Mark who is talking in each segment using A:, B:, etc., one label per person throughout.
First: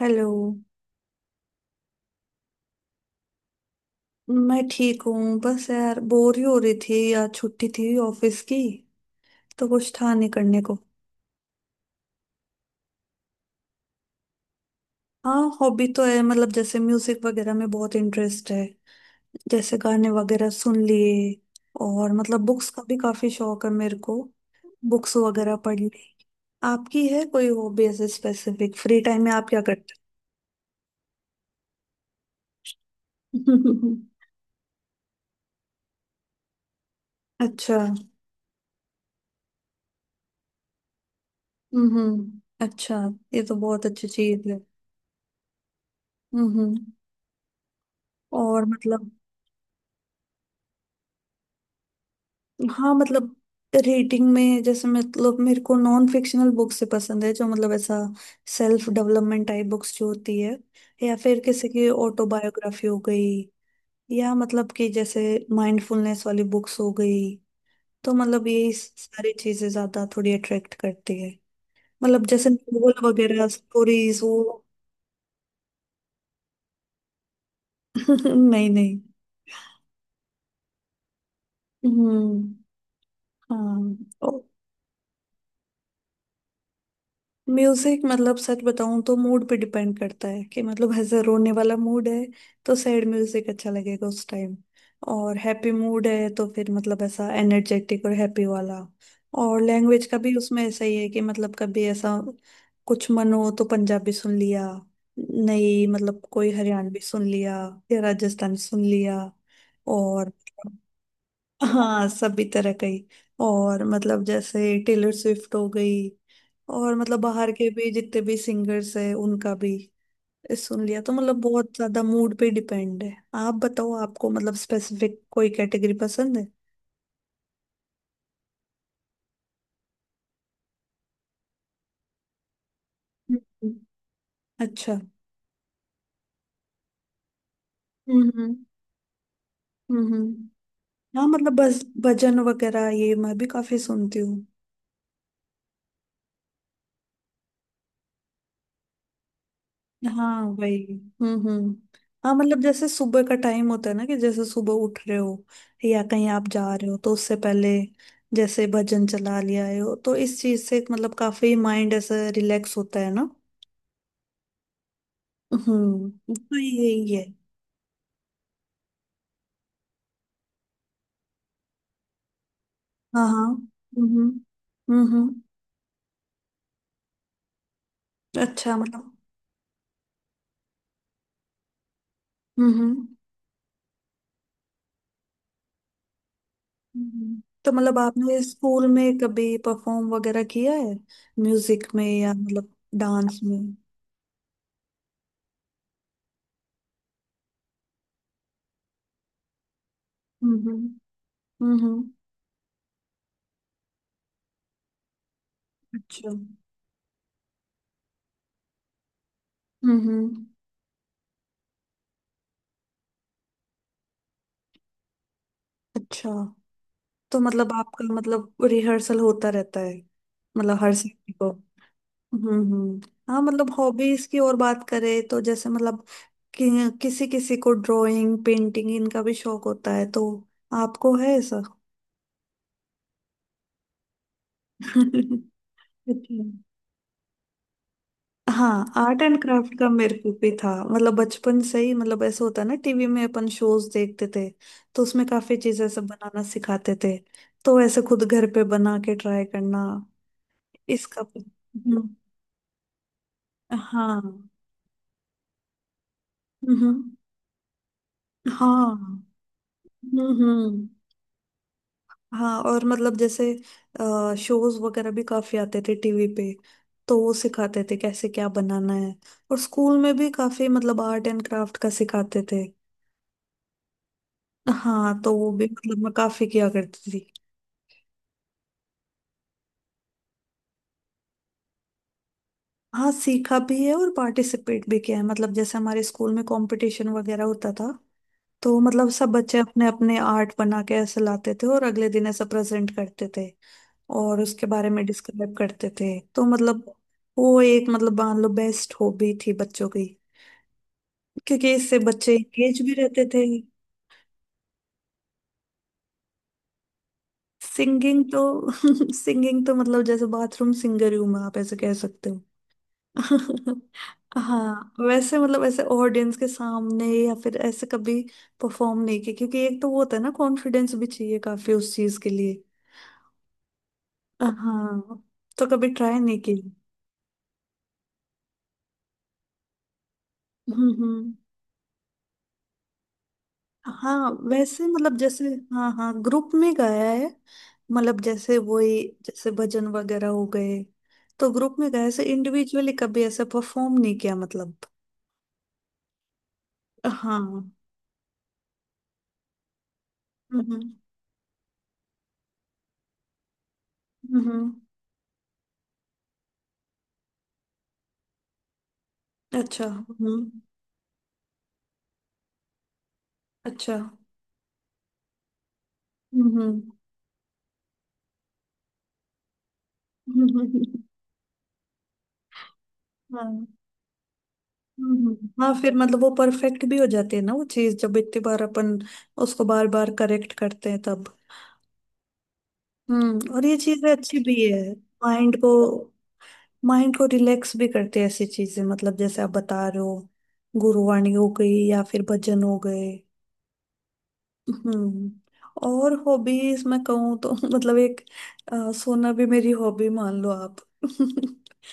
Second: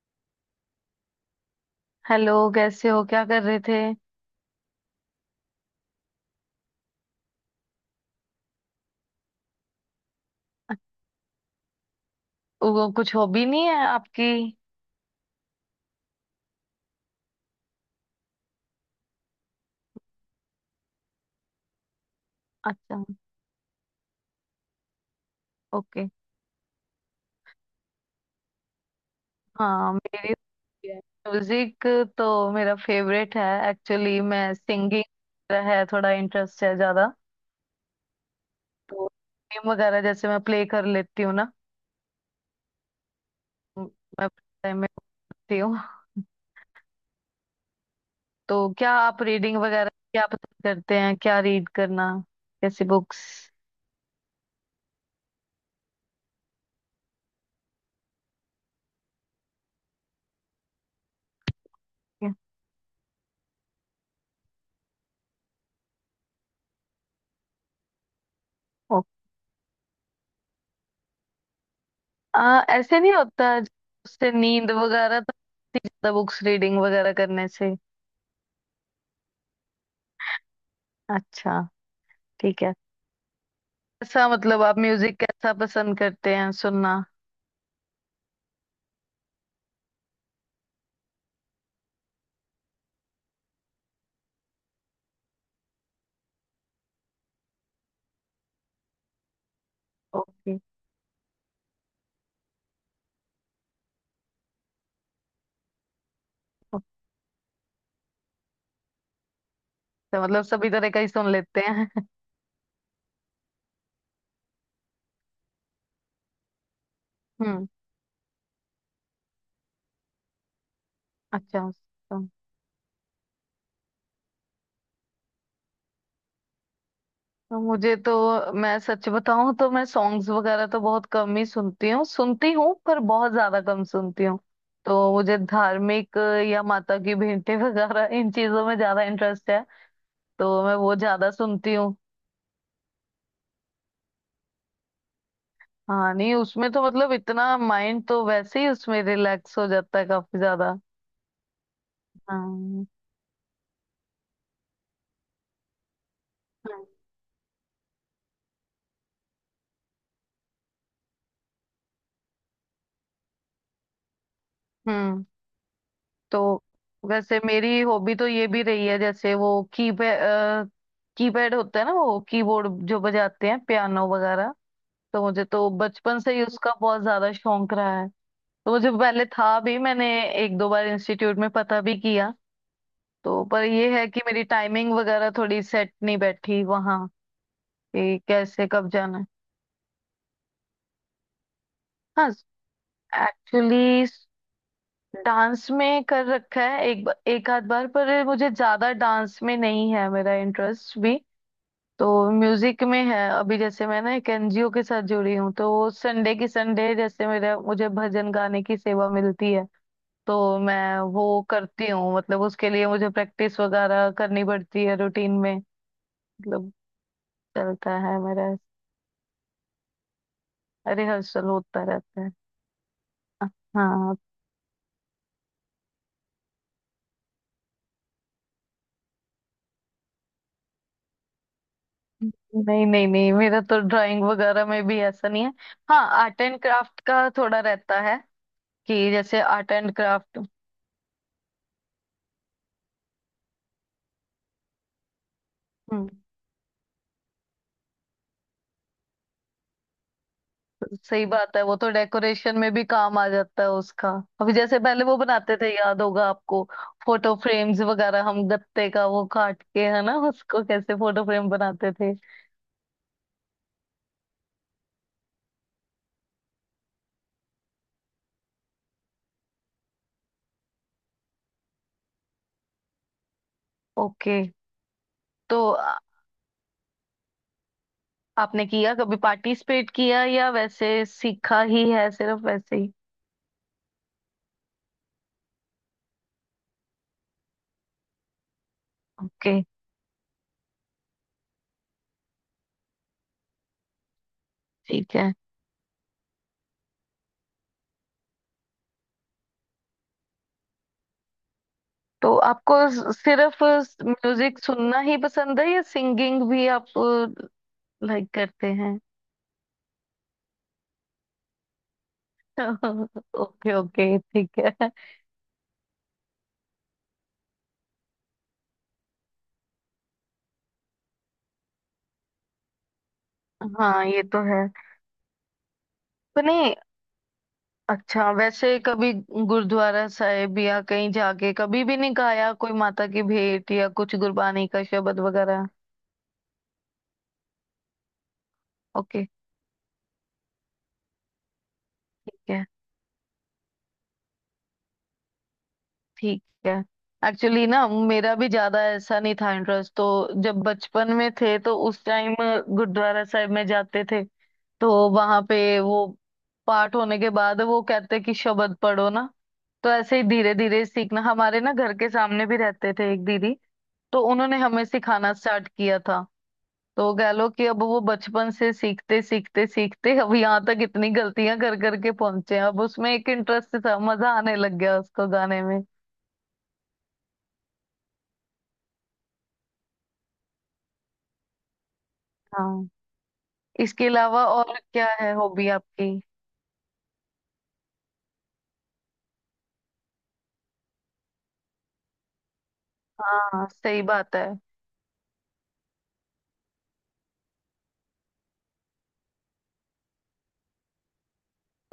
A: Hello.
B: Hello, कैसे हो? क्या कर रहे थे?
A: मैं ठीक हूँ, बस यार बोर ही हो रही थी। यार छुट्टी थी ऑफिस की, तो कुछ था नहीं करने को।
B: वो कुछ हॉबी नहीं है आपकी?
A: हाँ हॉबी तो है, मतलब जैसे म्यूजिक वगैरह में बहुत इंटरेस्ट है। जैसे गाने वगैरह सुन लिए, और मतलब बुक्स का भी
B: अच्छा।
A: काफी शौक है मेरे को। बुक्स वगैरह पढ़ ली।
B: ओके।
A: आपकी है कोई हॉबी ऐसे स्पेसिफिक, फ्री टाइम में आप क्या
B: हाँ,
A: करते
B: मेरी। म्यूजिक। तो मेरा फेवरेट है
A: हो?
B: एक्चुअली। मैं सिंगिंग है, थोड़ा इंटरेस्ट है ज्यादा।
A: अच्छा।
B: तो गेम वगैरह जैसे मैं प्ले कर लेती हूँ ना।
A: अच्छा। ये तो
B: म-
A: बहुत अच्छी
B: मैं
A: चीज है।
B: टाइम में होती हूँ।
A: हम्म हम्म, और
B: तो क्या
A: मतलब
B: आप रीडिंग वगैरह क्या पसंद करते हैं? क्या रीड करना, कैसी
A: हाँ
B: बुक्स?
A: मतलब रीडिंग में जैसे, मतलब मेरे को नॉन फिक्शनल बुक्स से पसंद है, जो मतलब ऐसा सेल्फ डेवलपमेंट टाइप बुक्स जो होती है, या फिर किसी की ऑटोबायोग्राफी हो गई, या मतलब कि जैसे माइंडफुलनेस वाली बुक्स हो गई। तो मतलब यही सारी चीजें ज्यादा थोड़ी अट्रैक्ट करती है। मतलब जैसे
B: ऐसे
A: नोवेल
B: नहीं
A: वगैरह
B: होता।
A: स्टोरीज
B: उससे
A: वो
B: नींद वगैरह तो आती है ज्यादा, बुक्स रीडिंग वगैरह करने से।
A: नहीं नहीं।
B: अच्छा।
A: हम्म।
B: ठीक है। ऐसा
A: हाँ
B: मतलब आप म्यूजिक कैसा पसंद करते हैं सुनना?
A: म्यूजिक मतलब सच बताऊं तो मूड पे डिपेंड करता है। कि मतलब ऐसा रोने वाला मूड है तो सैड म्यूजिक अच्छा लगेगा उस टाइम, और हैप्पी मूड है तो फिर मतलब ऐसा एनर्जेटिक और हैप्पी वाला। और लैंग्वेज का भी
B: ओके।
A: उसमें ऐसा ही है कि मतलब कभी ऐसा कुछ मन हो तो पंजाबी सुन लिया, नहीं मतलब कोई हरियाणवी सुन लिया, या राजस्थानी सुन लिया।
B: ओके,
A: और
B: मतलब सभी तरह का ही सुन लेते हैं।
A: हाँ सभी तरह का ही। और मतलब जैसे टेलर स्विफ्ट हो गई, और मतलब बाहर
B: हम्म।
A: के भी जितने भी सिंगर्स हैं उनका भी सुन लिया। तो मतलब
B: अच्छा।
A: बहुत ज्यादा
B: तो,
A: मूड पे डिपेंड है। आप बताओ, आपको मतलब स्पेसिफिक कोई कैटेगरी पसंद है?
B: तो मुझे तो मैं सच बताऊं तो मैं सॉन्ग्स वगैरह तो बहुत कम ही सुनती हूँ पर बहुत ज्यादा
A: हम्म।
B: कम सुनती हूँ।
A: अच्छा।
B: तो मुझे धार्मिक या माता की भेंटें वगैरह इन
A: हम्म
B: चीजों में ज्यादा इंटरेस्ट है।
A: हम्म।
B: तो
A: हम्म।
B: मैं वो
A: हाँ
B: ज्यादा
A: मतलब
B: सुनती
A: बस
B: हूँ।
A: भजन वगैरह ये मैं भी काफी सुनती हूँ।
B: हाँ नहीं उसमें तो मतलब इतना माइंड तो वैसे ही उसमें रिलैक्स हो जाता है काफी
A: हाँ
B: ज्यादा।
A: वही। हम्म। हाँ मतलब
B: हाँ।
A: जैसे सुबह का टाइम होता है ना, कि जैसे सुबह उठ रहे हो, या कहीं आप जा रहे हो तो उससे पहले जैसे भजन चला लिया हो तो इस चीज से मतलब काफी माइंड ऐसा रिलैक्स होता है ना।
B: हम्म।
A: हम्म। तो
B: तो
A: यही है।
B: वैसे मेरी हॉबी तो ये भी रही है जैसे वो कीपैड कीपैड होता है ना, वो कीबोर्ड जो
A: हाँ हाँ।
B: बजाते हैं पियानो
A: हम्म
B: वगैरह।
A: हम्म।
B: तो मुझे तो बचपन से ही उसका बहुत ज्यादा शौक रहा है। तो
A: अच्छा।
B: मुझे
A: मतलब
B: पहले था भी, मैंने एक दो बार इंस्टीट्यूट में पता भी किया।
A: हम्म हम्म।
B: तो पर ये है कि मेरी टाइमिंग वगैरह थोड़ी सेट नहीं बैठी वहाँ,
A: हम्म। तो मतलब
B: कि
A: आपने
B: कैसे
A: स्कूल
B: कब जाना
A: में
B: है।
A: कभी परफॉर्म वगैरह किया है म्यूजिक में,
B: हाँ।
A: या मतलब डांस में?
B: एक्चुअली डांस में कर रखा है एक आध बार, पर मुझे ज्यादा डांस में नहीं है मेरा
A: हम्म।
B: इंटरेस्ट भी।
A: हम्म,
B: तो
A: हम्म,
B: म्यूजिक में है अभी जैसे मैं ना एक एनजीओ के साथ जुड़ी हूँ, तो वो
A: अच्छा।
B: संडे की संडे जैसे मेरा मुझे भजन गाने की सेवा मिलती है।
A: हम्म हम्म,
B: तो मैं वो करती हूँ, मतलब उसके लिए मुझे प्रैक्टिस वगैरह करनी पड़ती है रूटीन में।
A: अच्छा।
B: मतलब
A: तो मतलब
B: चलता
A: आपका
B: है मेरा,
A: मतलब रिहर्सल होता रहता है, मतलब हर सीख
B: रिहर्सल
A: को?
B: होता रहता है।
A: हम्म। हाँ मतलब
B: हाँ।
A: हॉबीज की और बात करें, तो जैसे मतलब किसी किसी को ड्राइंग पेंटिंग इनका भी शौक होता है, तो आपको है ऐसा?
B: नहीं नहीं नहीं, मेरा तो ड्राइंग वगैरह में भी ऐसा नहीं
A: अच्छा।
B: है। हाँ आर्ट एंड क्राफ्ट का थोड़ा रहता है,
A: हाँ
B: कि
A: आर्ट एंड
B: जैसे आर्ट
A: क्राफ्ट का
B: एंड
A: मेरे को
B: क्राफ्ट।
A: भी था, मतलब बचपन से ही मतलब ऐसा होता ना टीवी में अपन शोज देखते थे, तो उसमें काफी चीजें सब
B: हम्म।
A: बनाना सिखाते थे। तो ऐसे खुद घर पे बना के ट्राई करना इसका
B: सही
A: भी-
B: बात है, वो तो
A: हम्म,
B: डेकोरेशन में भी काम आ जाता है उसका।
A: हाँ।
B: अभी जैसे पहले वो बनाते थे, याद होगा आपको,
A: हम्म।
B: फोटो फ्रेम्स वगैरह हम
A: हाँ।
B: गत्ते का वो काट के, है ना, उसको
A: हम्म।
B: कैसे फोटो फ्रेम बनाते थे।
A: हाँ और मतलब जैसे शोज वगैरह भी काफी आते थे टीवी पे, तो वो सिखाते थे कैसे क्या बनाना है। और स्कूल में भी काफी मतलब आर्ट एंड क्राफ्ट का सिखाते थे।
B: ओके।
A: हाँ तो वो
B: तो
A: भी मतलब मैं काफी किया करती थी।
B: आपने किया कभी पार्टिसिपेट किया या वैसे सीखा ही है सिर्फ वैसे ही?
A: हाँ सीखा भी है और पार्टिसिपेट भी किया है। मतलब जैसे हमारे स्कूल में कंपटीशन वगैरह होता था, तो मतलब सब
B: ओके,
A: बच्चे अपने अपने आर्ट बना के ऐसे लाते थे और अगले दिन ऐसा प्रेजेंट करते थे, और उसके बारे में
B: ठीक है।
A: डिस्क्राइब करते थे। तो मतलब वो एक मतलब मान लो बेस्ट हॉबी थी बच्चों की, क्योंकि इससे बच्चे
B: तो आपको
A: एंगेज भी रहते थे।
B: सिर्फ म्यूजिक सुनना ही पसंद है या सिंगिंग भी आप
A: सिंगिंग
B: लाइक करते
A: तो
B: हैं?
A: सिंगिंग तो मतलब जैसे बाथरूम सिंगर ही हूँ मैं, आप ऐसे कह सकते हो।
B: ओके, ओके, ठीक है।
A: हाँ वैसे मतलब ऐसे ऑडियंस के सामने या फिर ऐसे कभी परफॉर्म नहीं किया, क्योंकि एक तो वो होता है ना, कॉन्फिडेंस भी चाहिए काफी उस चीज के लिए।
B: हाँ, ये तो है।
A: हाँ तो कभी ट्राई नहीं
B: तो
A: की।
B: नहीं। अच्छा, वैसे कभी गुरुद्वारा साहिब या कहीं
A: हम्म।
B: जाके कभी भी नहीं गाया कोई माता की भेंट या कुछ
A: हाँ
B: गुरबानी का
A: वैसे मतलब
B: शब्द
A: जैसे
B: वगैरह?
A: हाँ हाँ ग्रुप में गाया है। मतलब जैसे वही
B: ओके।
A: जैसे भजन वगैरह हो गए, तो ग्रुप में गाया। ऐसे
B: ठीक है।
A: इंडिविजुअली कभी ऐसे परफॉर्म नहीं किया मतलब।
B: ठीक है। एक्चुअली
A: हाँ।
B: ना मेरा भी ज्यादा ऐसा नहीं था इंटरेस्ट, तो जब
A: हम्म
B: बचपन में थे तो उस टाइम गुरुद्वारा साहिब में जाते थे।
A: हम्म,
B: तो वहां पे वो पाठ होने के बाद वो कहते कि शब्द पढ़ो ना।
A: अच्छा।
B: तो ऐसे ही
A: हम्म,
B: धीरे धीरे सीखना, हमारे ना घर के सामने भी रहते थे एक दीदी।
A: अच्छा।
B: तो उन्होंने हमें सिखाना स्टार्ट किया था।
A: हम्म।
B: तो कह लो कि अब वो बचपन से सीखते सीखते सीखते अब यहाँ तक इतनी गलतियां कर करके पहुंचे हैं। अब उसमें एक
A: हाँ।
B: इंटरेस्ट था, मजा आने लग गया उसको गाने
A: हाँ
B: में।
A: फिर मतलब वो परफेक्ट भी हो जाती है ना वो चीज, जब इतनी बार अपन उसको बार बार करेक्ट करते हैं तब।
B: हाँ।
A: हम्म। और ये
B: इसके
A: चीजें अच्छी
B: अलावा
A: भी
B: और
A: है।
B: क्या है
A: माइंड
B: हॉबी
A: को
B: आपकी?
A: माइंड को रिलैक्स भी करते हैं ऐसी चीजें, मतलब जैसे आप बता रहे हो गुरुवाणी हो गई या फिर भजन हो गए।
B: हाँ सही बात है।
A: हम्म। और हॉबीज मैं कहूँ तो मतलब एक सोना भी मेरी हॉबी मान लो आप।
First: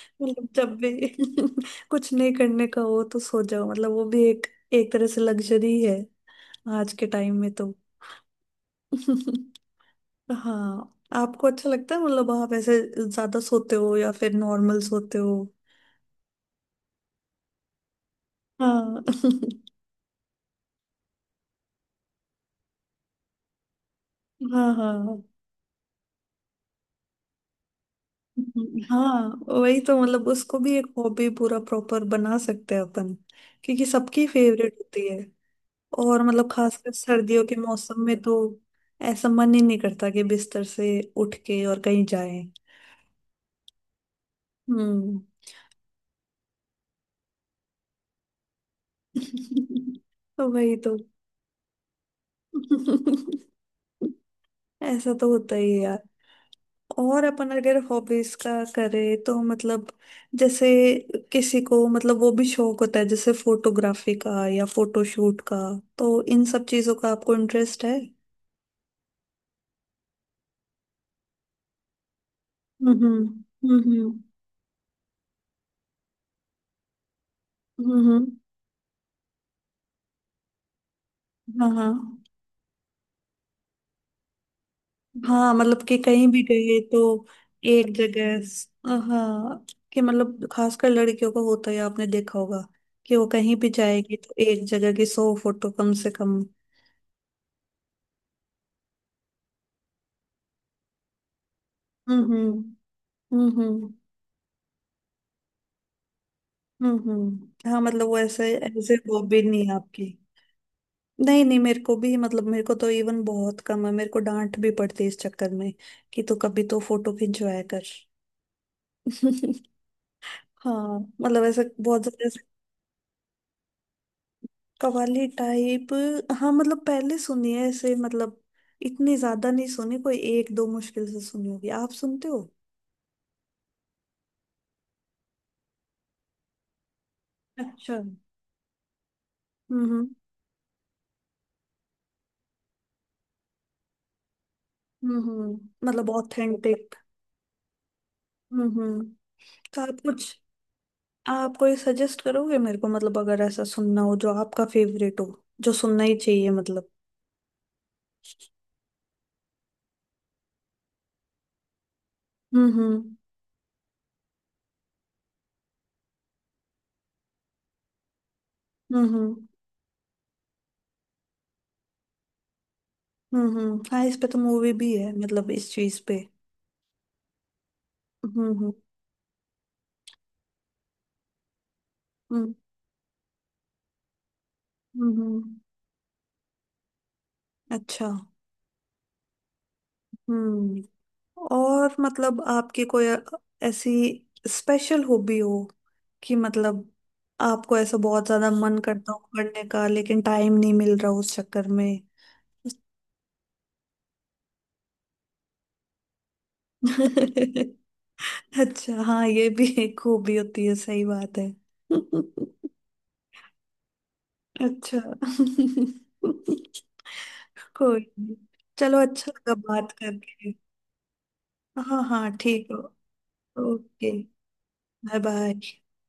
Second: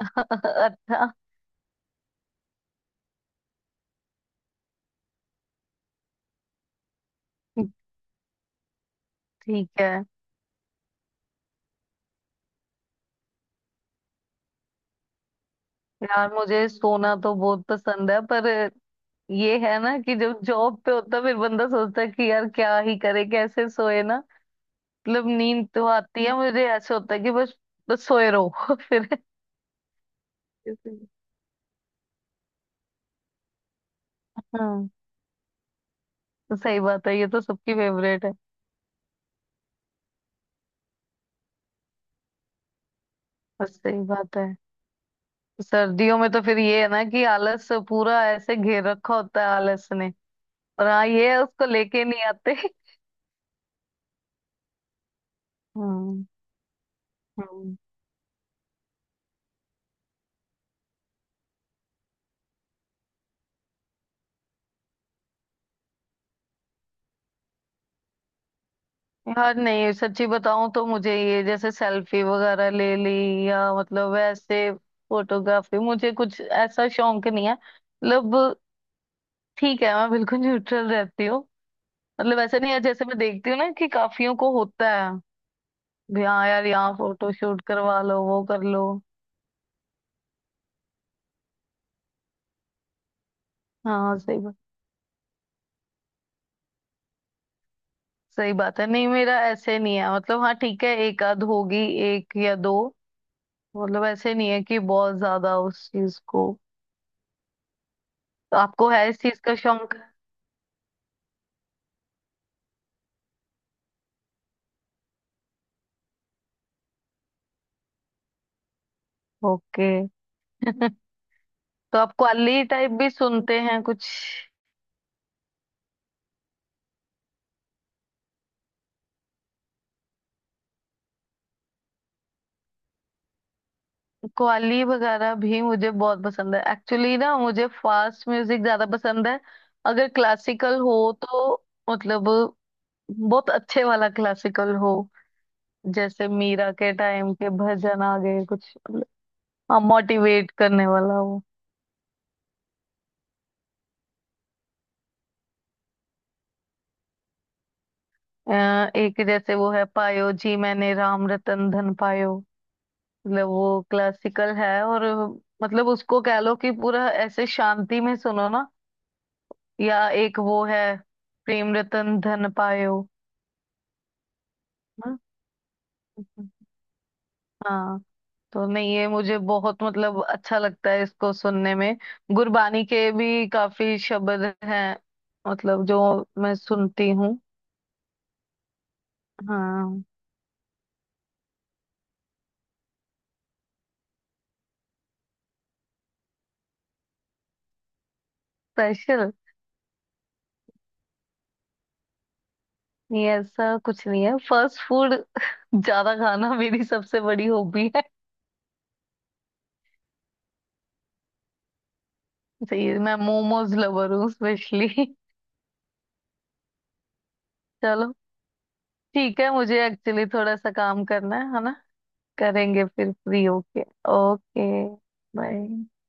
A: जब भी
B: अच्छा।
A: कुछ नहीं करने का हो तो सो जाओ, मतलब वो भी एक एक तरह से लग्जरी है आज के टाइम में तो।
B: ठीक है।
A: हाँ आपको अच्छा लगता है, मतलब आप ऐसे ज्यादा सोते हो या फिर नॉर्मल सोते हो?
B: यार मुझे सोना तो बहुत पसंद है, पर
A: हाँ
B: ये है ना कि जब जॉब पे होता फिर बंदा सोचता है कि यार क्या ही करे, कैसे सोए ना।
A: हाँ हाँ।
B: मतलब नींद तो आती है मुझे, ऐसा होता है कि बस बस सोए रहो। फिर
A: हाँ वही तो। मतलब उसको भी एक
B: इसलिए-
A: हॉबी पूरा प्रॉपर बना सकते हैं अपन, क्योंकि सबकी फेवरेट
B: हाँ।
A: होती है। और मतलब
B: तो सही
A: खासकर
B: बात है, ये तो
A: सर्दियों के
B: सबकी
A: मौसम में
B: फेवरेट है।
A: तो ऐसा मन ही नहीं करता कि बिस्तर से उठ के और कहीं जाए।
B: बस सही बात है।
A: हम्म।
B: सर्दियों में तो फिर ये है ना कि आलस पूरा ऐसे घेर रखा होता है आलस ने।
A: तो वही
B: और
A: तो।
B: हाँ ये है, उसको लेके नहीं आते।
A: ऐसा तो होता ही है यार।
B: हाँ,
A: और अपन
B: हाँ।
A: अगर हॉबीज का करें तो मतलब जैसे किसी को मतलब वो भी शौक होता है जैसे फोटोग्राफी का या फोटोशूट का, तो इन सब चीजों का आपको इंटरेस्ट है?
B: यार नहीं, सच्ची बताऊं तो मुझे ये जैसे सेल्फी वगैरह
A: हम्म
B: ले ली या
A: हम्म।
B: मतलब ऐसे फोटोग्राफी, मुझे कुछ ऐसा शौक नहीं है
A: हम्म,
B: मतलब। ठीक है, मैं बिल्कुल न्यूट्रल रहती हूँ।
A: हाँ हाँ।
B: मतलब ऐसा नहीं है, जैसे मैं देखती हूँ ना कि काफियों को होता है
A: हाँ मतलब कि
B: भी,
A: कहीं भी
B: हाँ यार
A: गए
B: यहाँ
A: तो
B: फोटो शूट
A: एक
B: करवा लो,
A: जगह
B: वो कर लो।
A: हाँ, कि मतलब खासकर लड़कियों का होता है आपने देखा होगा, कि वो कहीं भी जाएगी
B: हाँ
A: तो
B: सही बात।
A: एक जगह की सौ फोटो कम से कम।
B: सही बात है, नहीं मेरा ऐसे नहीं है मतलब, हाँ ठीक है एक आध होगी, एक या दो।
A: हम्म। हम्म।
B: मतलब ऐसे नहीं है कि बहुत ज्यादा उस चीज को।
A: हम्म। हाँ मतलब वो ऐसे
B: तो आपको
A: ऐसे
B: है इस चीज
A: हॉबी
B: का
A: नहीं है
B: शौक?
A: आपकी। नहीं नहीं, मेरे को भी मतलब मेरे को तो इवन बहुत कम है। मेरे को डांट भी पड़ती है इस चक्कर में, कि तू कभी तो फोटो खिंचवाया कर।
B: ओके।
A: हाँ मतलब ऐसे
B: तो
A: बहुत
B: आप
A: ज्यादा ऐसे।
B: कव्वाली टाइप भी सुनते हैं कुछ?
A: कव्वाली टाइप? हाँ मतलब पहले सुनी है ऐसे, मतलब इतनी ज्यादा नहीं सुनी, कोई एक दो मुश्किल से सुनी होगी। आप सुनते हो?
B: कव्वाली वगैरह भी मुझे बहुत पसंद है, एक्चुअली ना मुझे
A: अच्छा।
B: फास्ट म्यूजिक ज्यादा पसंद है।
A: हम्म।
B: अगर क्लासिकल हो, तो मतलब बहुत अच्छे वाला क्लासिकल हो।
A: मतलब
B: जैसे मीरा के
A: ऑथेंटिक।
B: टाइम के भजन आ गए कुछ।
A: हम्म।
B: हाँ,
A: तो आप कुछ
B: मोटिवेट करने वाला हो।
A: आप कोई सजेस्ट करोगे मेरे को, मतलब अगर ऐसा सुनना हो जो आपका फेवरेट हो, जो सुनना ही चाहिए मतलब।
B: अ, एक जैसे वो है पायो जी मैंने राम रतन धन पायो।
A: हम्म।
B: मतलब वो क्लासिकल है, और मतलब उसको कह लो कि पूरा ऐसे शांति में सुनो ना।
A: हम्म
B: या एक वो है प्रेम रतन धन पायो
A: हम्म। हाँ, इस पे तो मूवी भी है,
B: ना?
A: मतलब इस चीज पे।
B: हाँ। तो
A: हम्म।
B: नहीं ये मुझे बहुत मतलब अच्छा लगता है इसको सुनने में।
A: हम्म
B: गुरबानी के भी काफी शब्द हैं,
A: हम्म। हम्म।
B: मतलब जो मैं सुनती हूँ।
A: अच्छा।
B: हाँ।
A: हम्म। और मतलब आपकी कोई ऐसी स्पेशल हॉबी हो, कि मतलब आपको ऐसा बहुत ज्यादा मन करता हो
B: स्पेशल,
A: करने का, लेकिन टाइम नहीं मिल रहा उस चक्कर में?
B: नहीं ऐसा कुछ नहीं है, फास्ट फूड ज्यादा खाना मेरी सबसे बड़ी हॉबी है।
A: अच्छा हाँ ये भी एक खूबी होती है, सही बात है।
B: सही है, मैं मोमोज लवर हूँ स्पेशली।
A: अच्छा। कोई
B: चलो
A: नहीं। चलो अच्छा
B: ठीक है,
A: लगा
B: मुझे
A: बात
B: एक्चुअली
A: करके।
B: थोड़ा सा काम करना है ना।
A: हाँ हाँ ठीक हो।
B: करेंगे फिर फ्री होके।
A: Okay.
B: Okay.
A: Bye bye.
B: Bye.